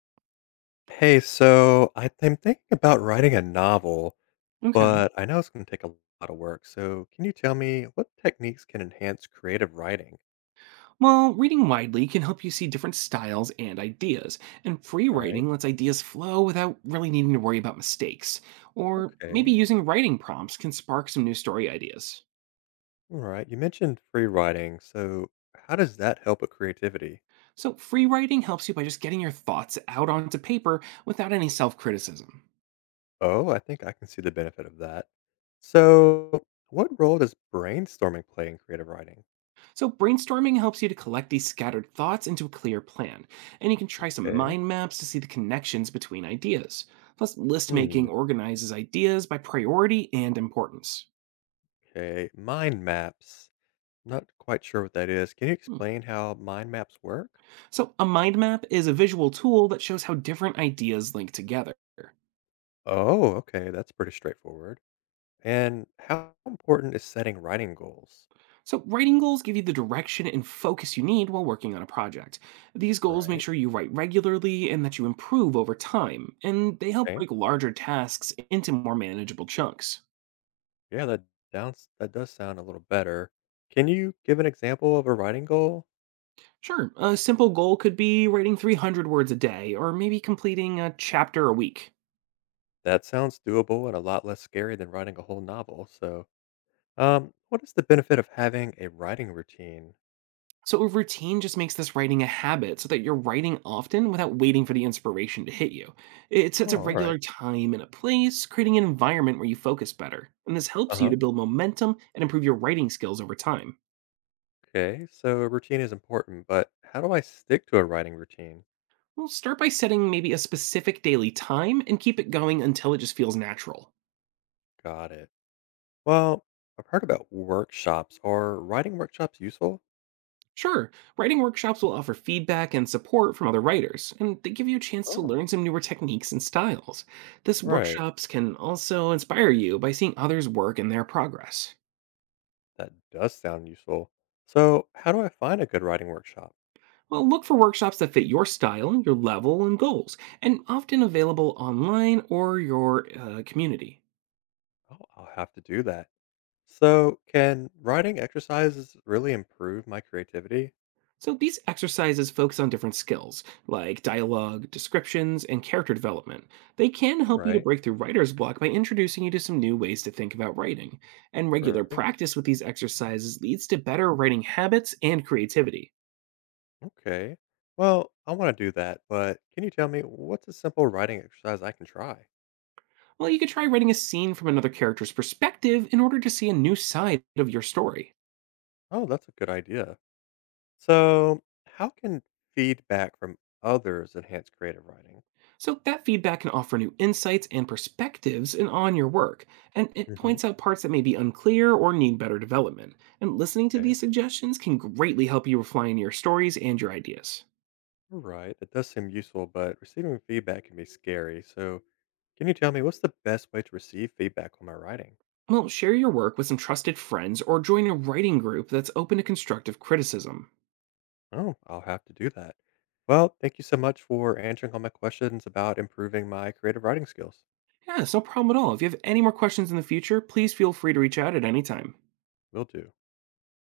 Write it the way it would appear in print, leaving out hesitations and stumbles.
Hey, so I'm thinking about writing a novel, Okay. but I know it's going to take a lot of work. So, can you tell me what techniques can enhance creative writing? Well, reading widely can help you see different styles and ideas, and free Right. writing lets ideas flow without really needing to worry about mistakes. Or maybe Okay. using writing prompts can spark some new story ideas. All right. You mentioned free writing. So, how does that help with creativity? So, free writing helps you by just getting your thoughts out onto paper without any self criticism. Oh, I think I can see the benefit of that. So, what role does brainstorming play in creative writing? So, brainstorming helps you to collect these scattered thoughts into a clear plan, and you can try some Okay. mind maps to see the connections between ideas. Plus, list making Hmm. organizes ideas by priority and importance. Okay. Mind maps. Not quite sure what that is. Can you Hmm. explain how mind maps work? So, a mind map is a visual tool that shows how different ideas link together. Oh, okay, that's pretty straightforward. And how important is setting writing goals? So, writing goals give you the direction and focus you need while working on a project. These goals make Right. sure you write regularly and that you improve over time, and they help Okay. break larger tasks into more manageable chunks. Yeah, that does sound a little better. Can you give an example of a writing goal? Sure, a simple goal could be writing 300 words a day or maybe completing a chapter a week. That sounds doable and a lot less scary than writing a whole novel. So, what is the benefit of having a writing routine? So a routine just makes this writing a habit so that you're writing often without waiting for the inspiration to hit you. It sets a Oh, all right. regular time and a place, creating an environment where you focus better. And this helps you Uh-huh. to build momentum and improve your writing skills over time. Okay. So, a routine is important, but how do I stick to a writing routine? Well, start by setting maybe a specific daily time and keep it going until it just feels natural. Got it. Well, I've heard about workshops. Are writing workshops useful? Sure, writing workshops will offer feedback and support from other writers, and they give you a chance to Oh, learn some newer techniques and styles. This right. workshops can also inspire you by seeing others' work and their progress. That does sound useful. So, how do I find a good writing workshop? Well, look for workshops that fit your style, your level, and goals, and often available online or your community. Oh, I'll have to do that. So, can writing exercises really improve my creativity? So these exercises focus on different skills, like dialogue, descriptions, and character development. They can All help you to right. break through writer's block by introducing you to some new ways to think about writing. And regular Great. practice with these exercises leads to better writing habits and creativity. Okay. Well, I want to do that, but can you tell me what's a simple writing exercise I can try? Well, you could try writing a scene from another character's perspective in order to see a new side of your story. Oh, that's a good idea. So, how can feedback from others enhance creative writing? So, that feedback can offer new insights and perspectives in, on your work, and it Hmm. points out parts that may be unclear or need better development. And listening to these suggestions can greatly help you refine your stories and your ideas. You're right. It does seem useful, but receiving feedback can be scary. So, can you tell me what's the best way to receive feedback on my writing? Well, share your work with some trusted friends or join a writing group that's open to constructive criticism. Oh, I'll have to do that. Well, thank you so much for answering all my questions about improving my creative writing skills. Yeah, it's no problem at all. If you have any more questions in the future, please feel free to reach out at any time. Will do.